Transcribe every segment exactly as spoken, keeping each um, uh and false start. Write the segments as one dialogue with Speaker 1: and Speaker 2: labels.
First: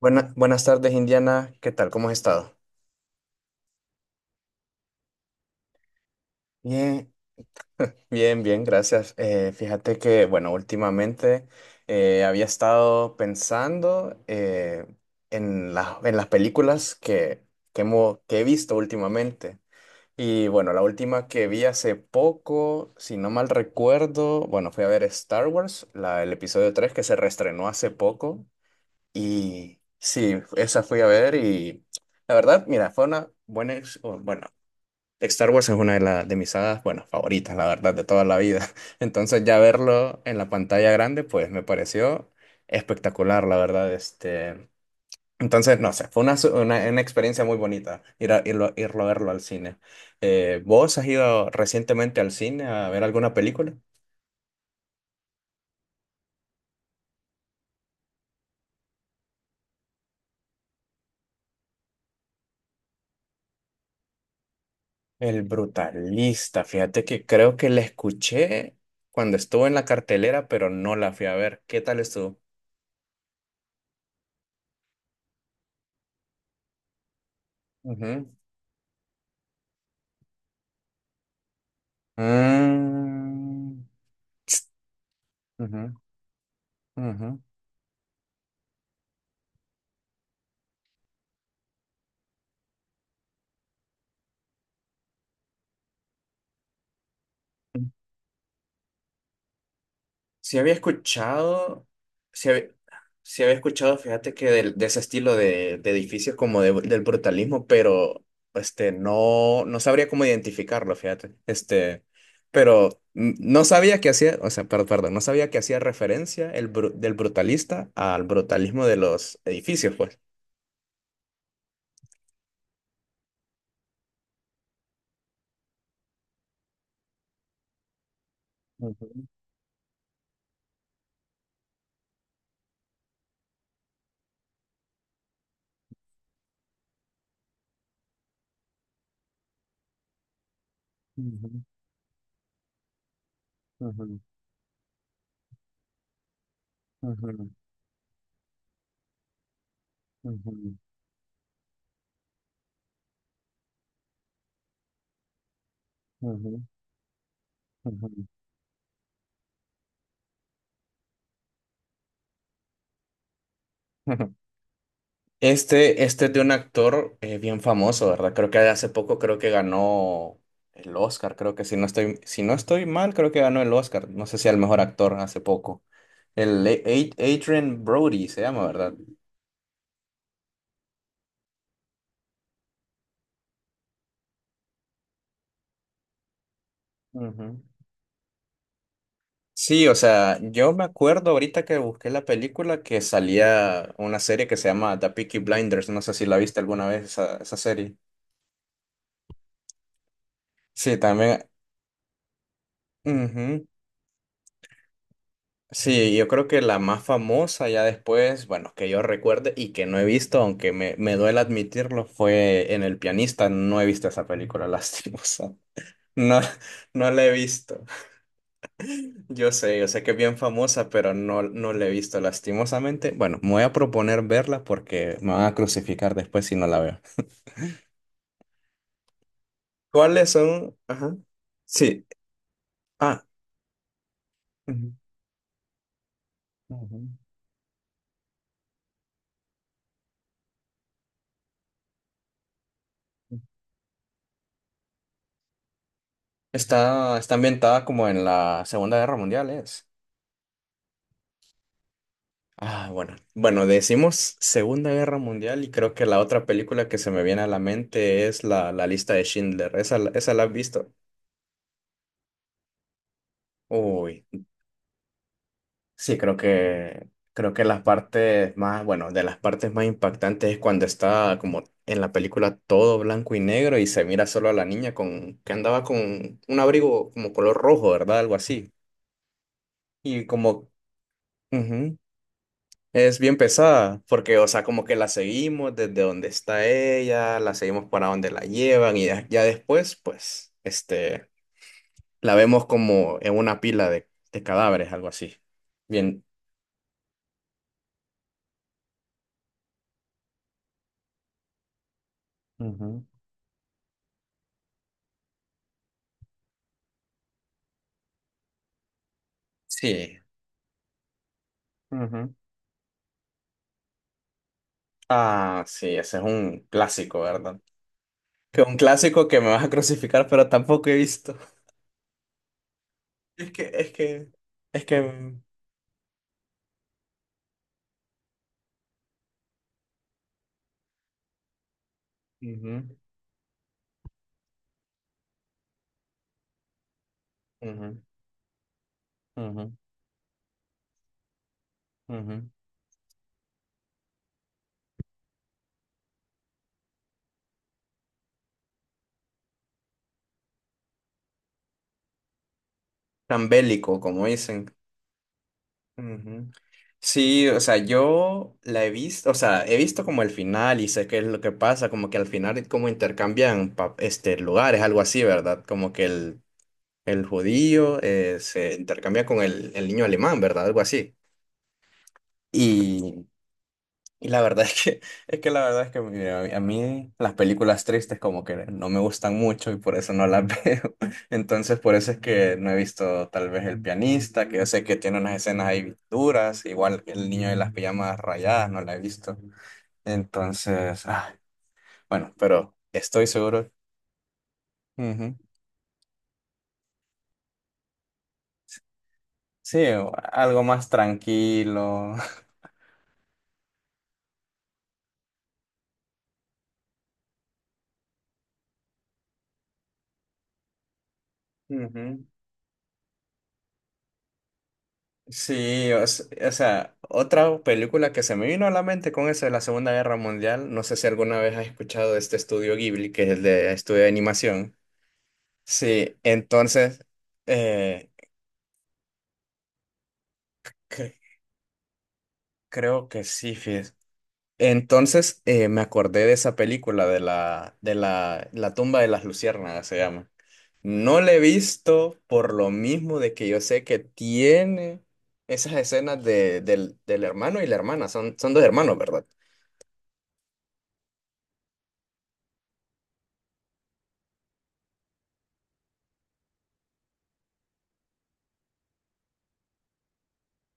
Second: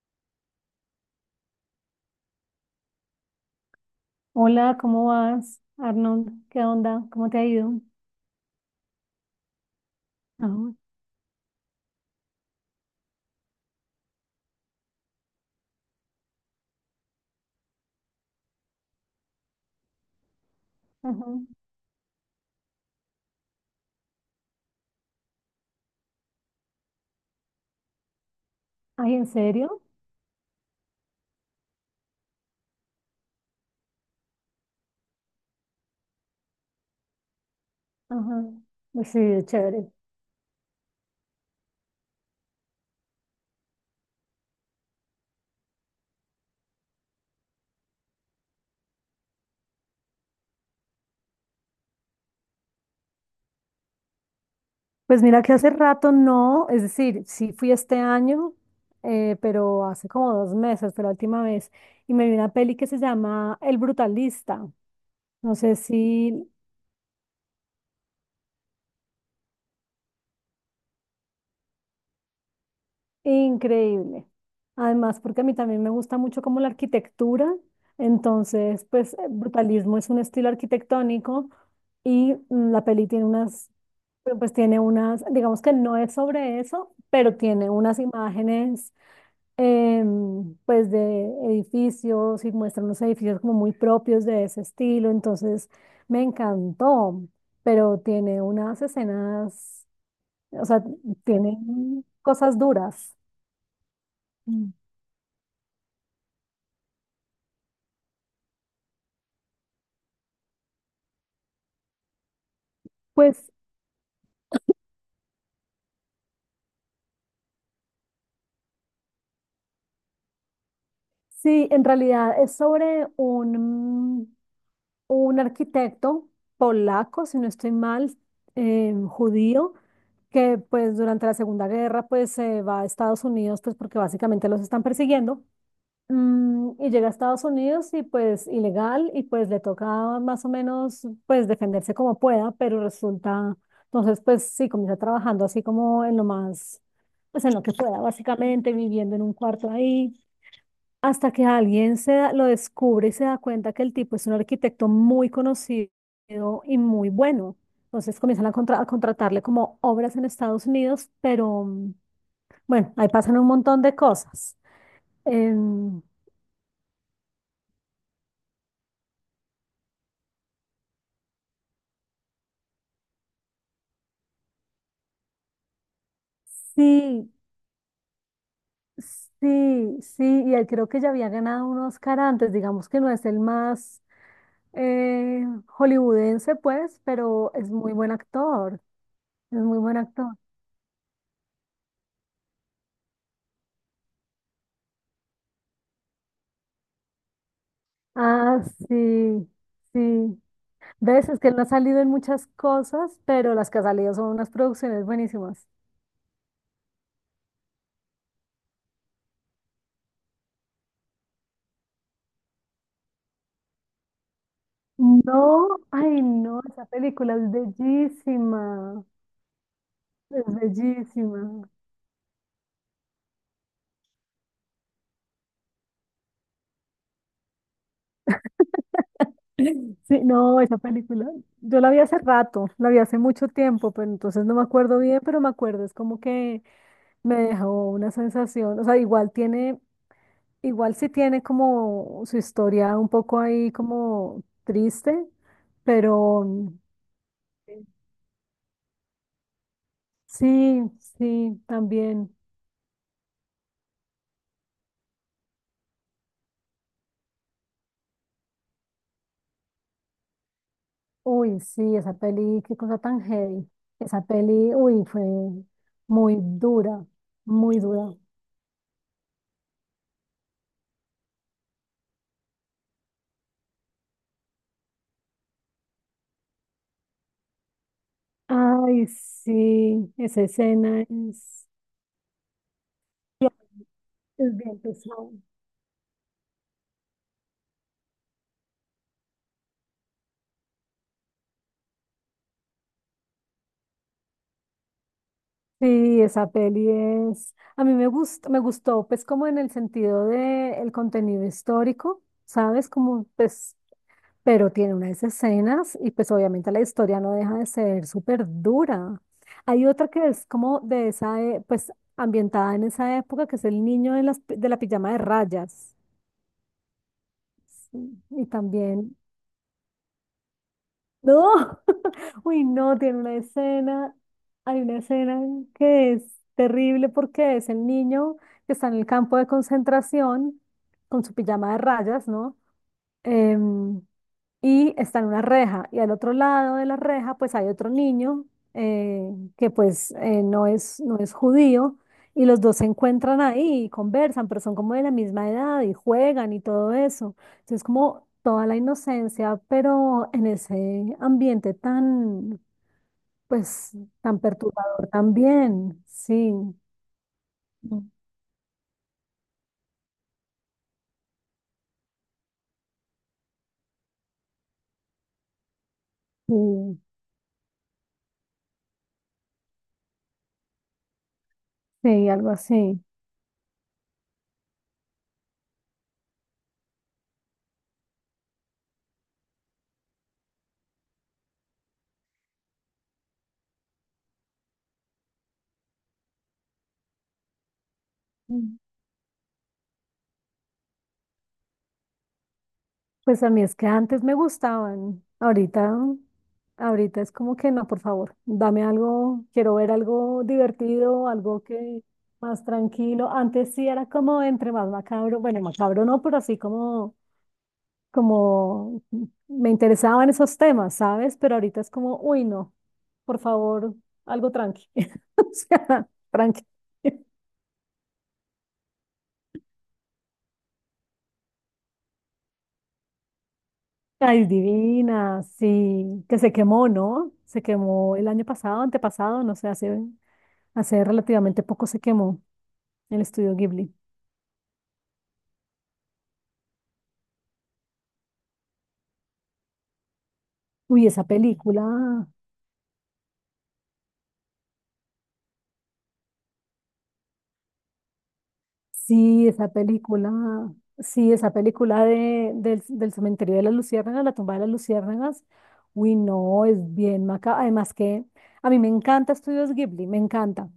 Speaker 1: Buena- buenas tardes, Indiana. ¿Qué tal? ¿Cómo has estado?
Speaker 2: Hola, ¿cómo vas, Arnold? ¿Qué onda?
Speaker 1: Bien.
Speaker 2: ¿Cómo te ha ido?
Speaker 1: Bien, bien, gracias. Eh, fíjate que, bueno,
Speaker 2: Ajá,
Speaker 1: últimamente eh, había estado pensando eh, en la- en las películas que, que, hemo- que he visto últimamente. Y bueno, la
Speaker 2: ajá.
Speaker 1: última que vi hace poco, si no mal recuerdo, bueno, fui a ver Star Wars, la, el episodio tres que se reestrenó hace poco.
Speaker 2: Ay, ¿en
Speaker 1: Y
Speaker 2: serio?
Speaker 1: sí, esa fui a ver y la verdad, mira, fue una buena, ex- o, bueno, Star Wars es una de, la- de mis sagas, bueno, favoritas, la verdad, de toda la
Speaker 2: Ajá.
Speaker 1: vida.
Speaker 2: Pues sí,
Speaker 1: Entonces ya
Speaker 2: chévere.
Speaker 1: verlo en la pantalla grande, pues me pareció espectacular, la verdad. Este, entonces, no sé, fue una, su- una, una experiencia muy bonita ir a, irlo, irlo a verlo al cine. Eh, ¿vos has ido recientemente al cine a ver alguna película?
Speaker 2: Pues mira que hace rato no, es decir, sí fui este año, eh, pero hace como dos meses fue la última vez, y me vi una peli que se llama El Brutalista.
Speaker 1: El
Speaker 2: No sé si
Speaker 1: Brutalista, fíjate que creo que la escuché cuando estuvo en la cartelera, pero no la fui a ver. ¿Qué tal estuvo?
Speaker 2: Increíble. Además, porque a mí también me gusta mucho como la arquitectura,
Speaker 1: Ujú.
Speaker 2: entonces, pues, eh, brutalismo es un estilo arquitectónico y mm, la peli tiene unas,
Speaker 1: Mm.
Speaker 2: pues tiene unas, digamos que no
Speaker 1: Ujú.
Speaker 2: es sobre eso, pero
Speaker 1: Ujú.
Speaker 2: tiene unas imágenes, em, pues, de edificios y muestra unos edificios como muy propios de ese estilo, entonces, me encantó, pero tiene unas escenas,
Speaker 1: Si
Speaker 2: o
Speaker 1: había
Speaker 2: sea, tiene
Speaker 1: escuchado, si
Speaker 2: cosas
Speaker 1: había,
Speaker 2: duras.
Speaker 1: Sí había escuchado, fíjate que del- de, ese estilo de, de edificios como de- del brutalismo, pero este, no, no sabría cómo identificarlo, fíjate. Este, pero mm,
Speaker 2: Pues
Speaker 1: no sabía que hacía, o sea, per- perdón, no sabía que hacía referencia el bru- del brutalista al brutalismo de los edificios, pues.
Speaker 2: sí, en realidad es sobre un, un arquitecto polaco, si no estoy mal, eh,
Speaker 1: Ujú,
Speaker 2: judío, que pues durante la Segunda Guerra pues se va a Estados Unidos pues porque básicamente los están persiguiendo. Mm, y llega a Estados Unidos y pues ilegal y pues le toca más o menos pues
Speaker 1: ujú,
Speaker 2: defenderse como pueda, pero resulta,
Speaker 1: ujú,
Speaker 2: entonces pues sí, comienza trabajando así como en lo más, pues
Speaker 1: ujú,
Speaker 2: en lo que pueda, básicamente viviendo en un cuarto ahí
Speaker 1: ujú,
Speaker 2: hasta que alguien se da- lo descubre y se da cuenta que el tipo es un arquitecto muy conocido
Speaker 1: ujú,
Speaker 2: y muy bueno. Entonces
Speaker 1: ujú.
Speaker 2: comienzan a, contra- a contratarle como obras en Estados Unidos, pero mm, bueno, ahí pasan un montón de
Speaker 1: Ujú.
Speaker 2: cosas. Em,
Speaker 1: Este, este es de un actor eh, bien famoso, ¿verdad? Creo que hace poco creo que ganó el Oscar, creo que si no estoy, si no estoy mal, creo que ganó el Oscar. No sé si al mejor actor hace poco. El A- A-
Speaker 2: sí,
Speaker 1: Adrien Brody se llama, ¿verdad?
Speaker 2: sí, sí, y él creo que ya había ganado un Oscar antes, digamos que no es el más eh, hollywoodense, pues,
Speaker 1: Ujú.
Speaker 2: pero es muy buen actor, es muy
Speaker 1: Sí, o
Speaker 2: buen actor.
Speaker 1: sea, yo me acuerdo ahorita que busqué la película que salía una serie que se llama The Peaky Blinders. No sé si la viste alguna vez esa, esa serie.
Speaker 2: Ah, sí, sí.
Speaker 1: Sí,
Speaker 2: ¿Ves? Es
Speaker 1: también.
Speaker 2: que él no ha salido en muchas cosas, pero
Speaker 1: Ujú.
Speaker 2: las que ha salido son unas producciones buenísimas.
Speaker 1: Sí, yo creo que la más famosa ya después, bueno, que yo recuerde y que no he visto, aunque me, me duele admitirlo, fue en El Pianista. No he visto esa película, lastimosa.
Speaker 2: No, ay
Speaker 1: No,
Speaker 2: no, esa
Speaker 1: no la he
Speaker 2: película es
Speaker 1: visto.
Speaker 2: bellísima,
Speaker 1: Yo sé, yo sé que es bien
Speaker 2: es
Speaker 1: famosa, pero no,
Speaker 2: bellísima.
Speaker 1: no la he visto lastimosamente. Bueno, me voy a proponer verla porque me van a crucificar después si no la veo.
Speaker 2: Sí,
Speaker 1: ¿Cuáles
Speaker 2: no,
Speaker 1: son?
Speaker 2: esa
Speaker 1: Ajá.
Speaker 2: película, yo la vi
Speaker 1: Sí.
Speaker 2: hace rato, la vi hace
Speaker 1: Ah.
Speaker 2: mucho tiempo, pero entonces no me
Speaker 1: Ujú,
Speaker 2: acuerdo bien, pero me acuerdo, es como que
Speaker 1: ujú.
Speaker 2: me dejó una sensación, o sea, igual tiene, igual sí tiene como su historia un poco ahí como triste, pero,
Speaker 1: Está, está ambientada como en la Segunda Guerra Mundial, ¿es?
Speaker 2: sí, sí, también.
Speaker 1: Ah, bueno. Bueno, decimos Segunda Guerra Mundial y creo que la otra película que se me viene a la mente es la, la lista de Schindler. ¿Esa, la- esa la has visto?
Speaker 2: Uy, sí, esa peli, qué cosa tan heavy.
Speaker 1: Uy,
Speaker 2: Esa peli, uy, fue
Speaker 1: sí, creo
Speaker 2: muy dura,
Speaker 1: que creo que
Speaker 2: muy
Speaker 1: las
Speaker 2: dura.
Speaker 1: partes más, bueno, de las partes más impactantes es cuando está como en la película todo blanco y negro y se mira solo a la niña con que andaba con un abrigo como color rojo, ¿verdad? Algo así.
Speaker 2: Ay, sí,
Speaker 1: Y
Speaker 2: esa
Speaker 1: como,
Speaker 2: escena es,
Speaker 1: ujú. Es bien pesada, porque, o
Speaker 2: es
Speaker 1: sea,
Speaker 2: bien
Speaker 1: como que la
Speaker 2: pesada.
Speaker 1: seguimos desde donde está ella, la seguimos para donde la llevan y ya, ya después, pues, este, la vemos como en una pila de, de cadáveres, algo así.
Speaker 2: Sí,
Speaker 1: Bien.
Speaker 2: esa peli es, a mí me gustó, me gustó, pues como en el sentido de el contenido histórico, ¿sabes?
Speaker 1: Ujú,
Speaker 2: Como pues pero tiene unas escenas y pues obviamente la historia no deja de ser súper dura. Hay otra
Speaker 1: sí.
Speaker 2: que es como de esa, e- pues
Speaker 1: Ujú.
Speaker 2: ambientada en esa época, que es el niño de, las, pi- de la pijama de
Speaker 1: Ah, sí,
Speaker 2: rayas.
Speaker 1: ese es un clásico, ¿verdad?
Speaker 2: Sí, Y
Speaker 1: Que un
Speaker 2: también,
Speaker 1: clásico que me vas a crucificar, pero tampoco he visto.
Speaker 2: no, uy, no, tiene una
Speaker 1: Es que, es
Speaker 2: escena,
Speaker 1: que,
Speaker 2: hay
Speaker 1: es
Speaker 2: una
Speaker 1: que...
Speaker 2: escena
Speaker 1: mm,
Speaker 2: que es terrible porque es el niño que está en el campo de concentración con su pijama de rayas, ¿no?
Speaker 1: Ujú,
Speaker 2: Em, y está en una reja. Y al otro lado de la reja, pues hay otro
Speaker 1: ujú,
Speaker 2: niño eh, que
Speaker 1: ujú,
Speaker 2: pues eh, no es, no es judío. Y
Speaker 1: ujú.
Speaker 2: los dos se encuentran ahí y conversan, pero son como de la misma edad y juegan y todo eso. Entonces, como toda la inocencia, pero en ese ambiente tan,
Speaker 1: Tan
Speaker 2: pues,
Speaker 1: bélico, como
Speaker 2: tan
Speaker 1: dicen.
Speaker 2: perturbador también.
Speaker 1: Ujú.
Speaker 2: Sí,
Speaker 1: Sí, o sea, yo la he visto, o sea, he visto como el final y sé qué es lo que pasa, como que al final como intercambian pa- este, lugares, algo así, ¿verdad? Como que el,
Speaker 2: sí,
Speaker 1: el judío eh, se intercambia con el, el niño alemán, ¿verdad? Algo así.
Speaker 2: sí, algo así.
Speaker 1: Y la verdad es que, es que la verdad es que mira, a mí las películas tristes como que no me gustan mucho y por eso no las veo. Entonces por eso es que no he visto tal vez El Pianista, que yo sé que tiene unas escenas ahí duras, igual que El Niño de las Pijamas Rayadas, no la he visto. Entonces, ah, bueno, pero estoy
Speaker 2: Pues a mí
Speaker 1: seguro.
Speaker 2: es que antes me gustaban,
Speaker 1: Ujú.
Speaker 2: ahorita, ahorita es como que no, por favor, dame algo, quiero
Speaker 1: Sí,
Speaker 2: ver algo
Speaker 1: algo más
Speaker 2: divertido, algo que
Speaker 1: tranquilo.
Speaker 2: más tranquilo. Antes sí era como entre más macabro, bueno, macabro no, pero así como, como me interesaban esos temas, ¿sabes? Pero ahorita es como,
Speaker 1: Ujú.
Speaker 2: uy, no, por favor, algo tranqui. O
Speaker 1: Sí, o,
Speaker 2: sea,
Speaker 1: s- o
Speaker 2: tranqui.
Speaker 1: sea, otra película que se me vino a la mente con eso de la Segunda Guerra Mundial, no sé si alguna vez has escuchado de este estudio Ghibli, que es el de estudio de
Speaker 2: Ay,
Speaker 1: animación.
Speaker 2: divina,
Speaker 1: Sí,
Speaker 2: sí, que se quemó,
Speaker 1: entonces,
Speaker 2: ¿no? Se
Speaker 1: eh,
Speaker 2: quemó el año pasado, antepasado, no sé, hace Hace
Speaker 1: cre-
Speaker 2: relativamente poco se quemó
Speaker 1: creo
Speaker 2: el
Speaker 1: que sí,
Speaker 2: estudio
Speaker 1: fíjate.
Speaker 2: Ghibli.
Speaker 1: Entonces, eh, me acordé de esa película de la, de la, La tumba de las luciérnagas, se llama.
Speaker 2: Uy,
Speaker 1: No
Speaker 2: esa
Speaker 1: la he visto
Speaker 2: película,
Speaker 1: por lo mismo de que yo sé que tiene esas escenas de, del, del hermano y la hermana, son, son dos hermanos, ¿verdad?
Speaker 2: sí, esa película, sí, esa película de, del, del cementerio de las luciérnagas, la tumba de las luciérnagas. Uy, no, es bien maca. Además que a mí me encanta Estudios Ghibli, me encanta.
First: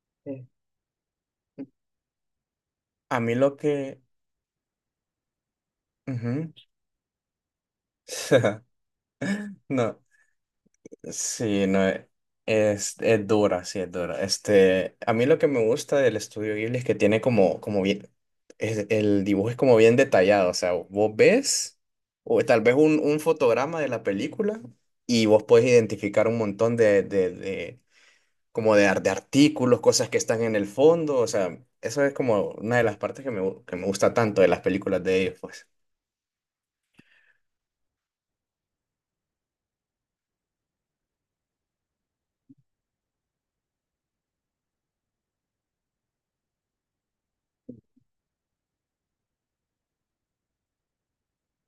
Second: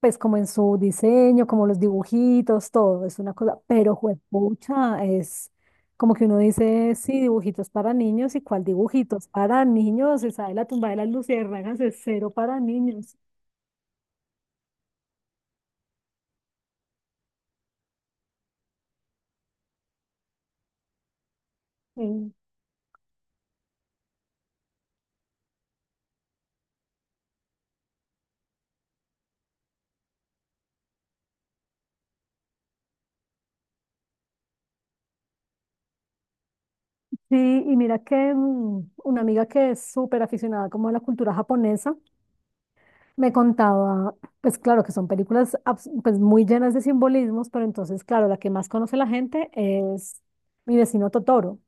Speaker 2: Pues como en su diseño, como los dibujitos, todo, es
Speaker 1: A mí
Speaker 2: una
Speaker 1: lo
Speaker 2: cosa, pero
Speaker 1: que...
Speaker 2: juepucha, es como que uno
Speaker 1: Ujú.
Speaker 2: dice, sí, dibujitos para niños, ¿y cuál dibujitos para
Speaker 1: No,
Speaker 2: niños? Esa de la tumba de las
Speaker 1: sí,
Speaker 2: luciérnagas
Speaker 1: no,
Speaker 2: es
Speaker 1: e-
Speaker 2: cero para
Speaker 1: es,
Speaker 2: niños.
Speaker 1: es dura, sí, es dura. Este, a mí lo que me gusta del estudio Ghibli es que tiene como, como bien, es- el dibujo es como bien detallado, o sea, vos ves,
Speaker 2: Mm.
Speaker 1: o tal vez un, un fotograma de la película y vos podés identificar un montón de, de, de, como de, ar- de artículos, cosas que están en el fondo, o sea, eso es como una de las partes que me, gu- que me gusta tanto de las películas de ellos, pues.
Speaker 2: Sí, y mira que mm, una amiga que es súper aficionada como a la cultura japonesa, me contaba, pues claro que son películas abs- pues muy llenas de simbolismos, pero entonces, claro, la que más conoce la gente es Mi vecino Totoro.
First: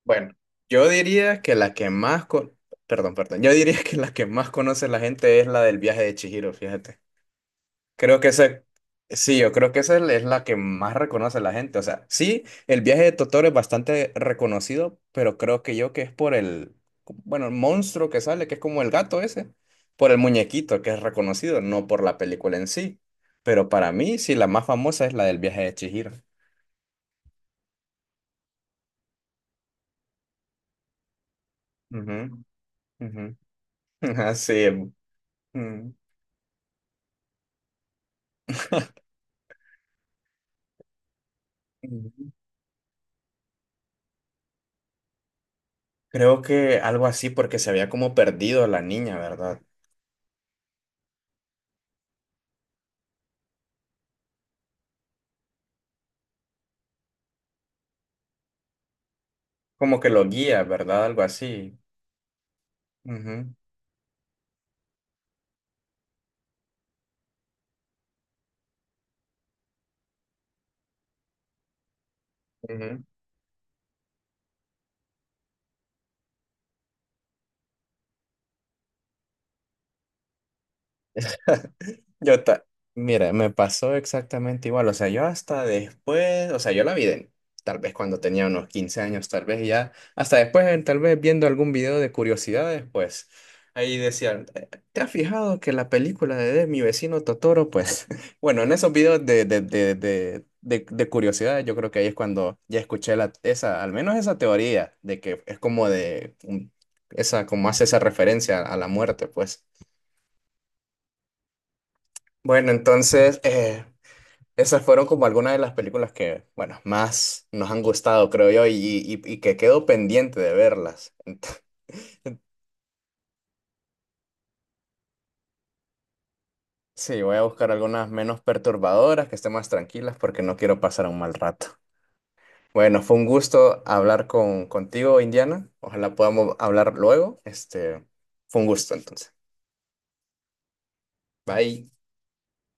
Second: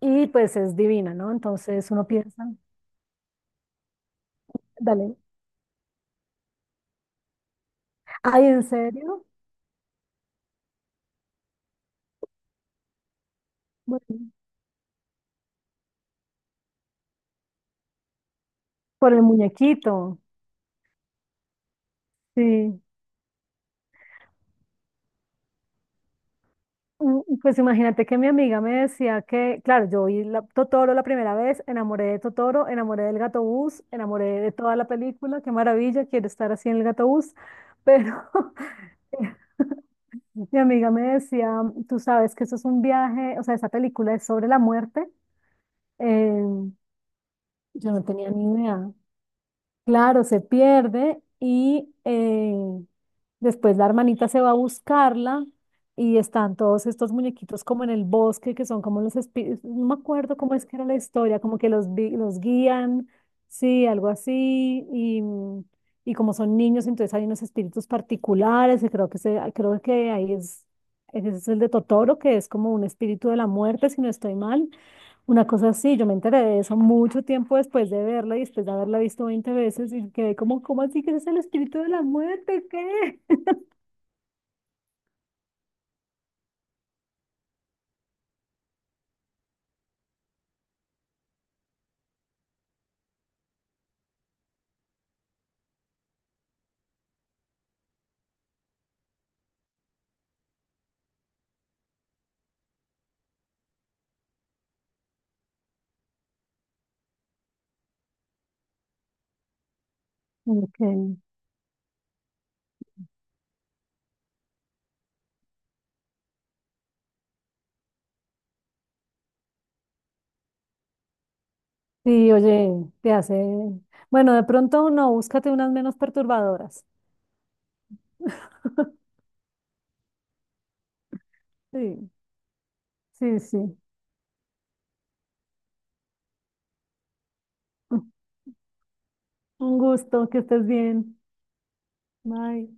Speaker 2: Y
Speaker 1: Bueno,
Speaker 2: pues es
Speaker 1: yo
Speaker 2: divina, ¿no?
Speaker 1: diría que la que
Speaker 2: Entonces uno
Speaker 1: más
Speaker 2: piensa,
Speaker 1: con... Perdón, perdón. Yo diría que la que más conoce la
Speaker 2: dale,
Speaker 1: gente es la del viaje de Chihiro, fíjate. Creo que
Speaker 2: ay, ¿en
Speaker 1: esa...
Speaker 2: serio?
Speaker 1: Sí, yo creo que esa es la que más reconoce la gente. O sea, sí, el viaje de Totoro es bastante
Speaker 2: Bueno,
Speaker 1: reconocido, pero creo que yo que es por el... Bueno, el monstruo que sale, que es como el
Speaker 2: por
Speaker 1: gato
Speaker 2: el
Speaker 1: ese, por
Speaker 2: muñequito,
Speaker 1: el muñequito que es reconocido, no por la película en
Speaker 2: sí.
Speaker 1: sí. Pero para mí, sí, la más famosa es la del viaje de Chihiro.
Speaker 2: Mm, Pues imagínate que mi amiga me decía que, claro, yo vi la- Totoro la primera vez, enamoré de
Speaker 1: Ujú,
Speaker 2: Totoro, enamoré del
Speaker 1: ujú.
Speaker 2: gato bus, enamoré
Speaker 1: Así
Speaker 2: de
Speaker 1: es.
Speaker 2: toda la película, qué maravilla, quiero estar así en el gato bus, pero mi amiga me decía, tú
Speaker 1: Mm.
Speaker 2: sabes que eso es un viaje, o sea, esa película es sobre la muerte,
Speaker 1: Creo
Speaker 2: eh,
Speaker 1: que algo así porque se había
Speaker 2: yo no
Speaker 1: como
Speaker 2: tenía ni
Speaker 1: perdido la
Speaker 2: idea.
Speaker 1: niña, ¿verdad?
Speaker 2: Claro, se pierde y eh, después la hermanita se va a buscarla y están todos estos muñequitos como en el bosque que son como los espíritus, no me
Speaker 1: Como que lo
Speaker 2: acuerdo cómo
Speaker 1: guía,
Speaker 2: es que era la
Speaker 1: ¿verdad? Algo
Speaker 2: historia, como que
Speaker 1: así.
Speaker 2: los, vi- los guían,
Speaker 1: Ujú,
Speaker 2: sí, algo así, y, mm, y como son niños, entonces hay unos espíritus particulares, y creo que, se, creo que ahí es, ese es el de Totoro, que es como un
Speaker 1: ujú.
Speaker 2: espíritu de la muerte, si no estoy mal una cosa así, yo me enteré de eso mucho tiempo después de verla y después de haberla visto veinte veces y quedé como, ¿cómo así que ese es el espíritu de la
Speaker 1: Yo ta-
Speaker 2: muerte? ¿Qué?
Speaker 1: Mira, me pasó exactamente igual. O sea, yo hasta después, o sea, yo la vi de- tal vez cuando tenía unos quince años, tal vez ya, hasta después, eh, tal vez viendo algún video de curiosidades, pues ahí decían, "Eh, ¿te has fijado que la película de de Mi vecino Totoro? Pues bueno, en esos videos de, de, de, de, de, de curiosidades, yo creo que ahí es cuando ya escuché la, esa, al menos esa teoría de que es como de, un- esa, como hace esa referencia a la muerte, pues.
Speaker 2: Ok.
Speaker 1: Bueno, entonces... eh, Esas fueron como algunas de las películas que, bueno, más nos han gustado, creo yo, y, y- y que quedo pendiente de verlas.
Speaker 2: Sí, oye, te hace... Bueno, de pronto no, búscate unas menos perturbadoras.
Speaker 1: Sí, voy a buscar algunas menos perturbadoras, que estén más tranquilas, porque no quiero pasar un mal rato.
Speaker 2: Sí,
Speaker 1: Bueno, fue un
Speaker 2: sí, sí.
Speaker 1: gusto hablar con, contigo, Indiana. Ojalá podamos hablar luego. Este, fue un gusto, entonces.
Speaker 2: Un gusto, que estés bien.
Speaker 1: Bye.
Speaker 2: Bye.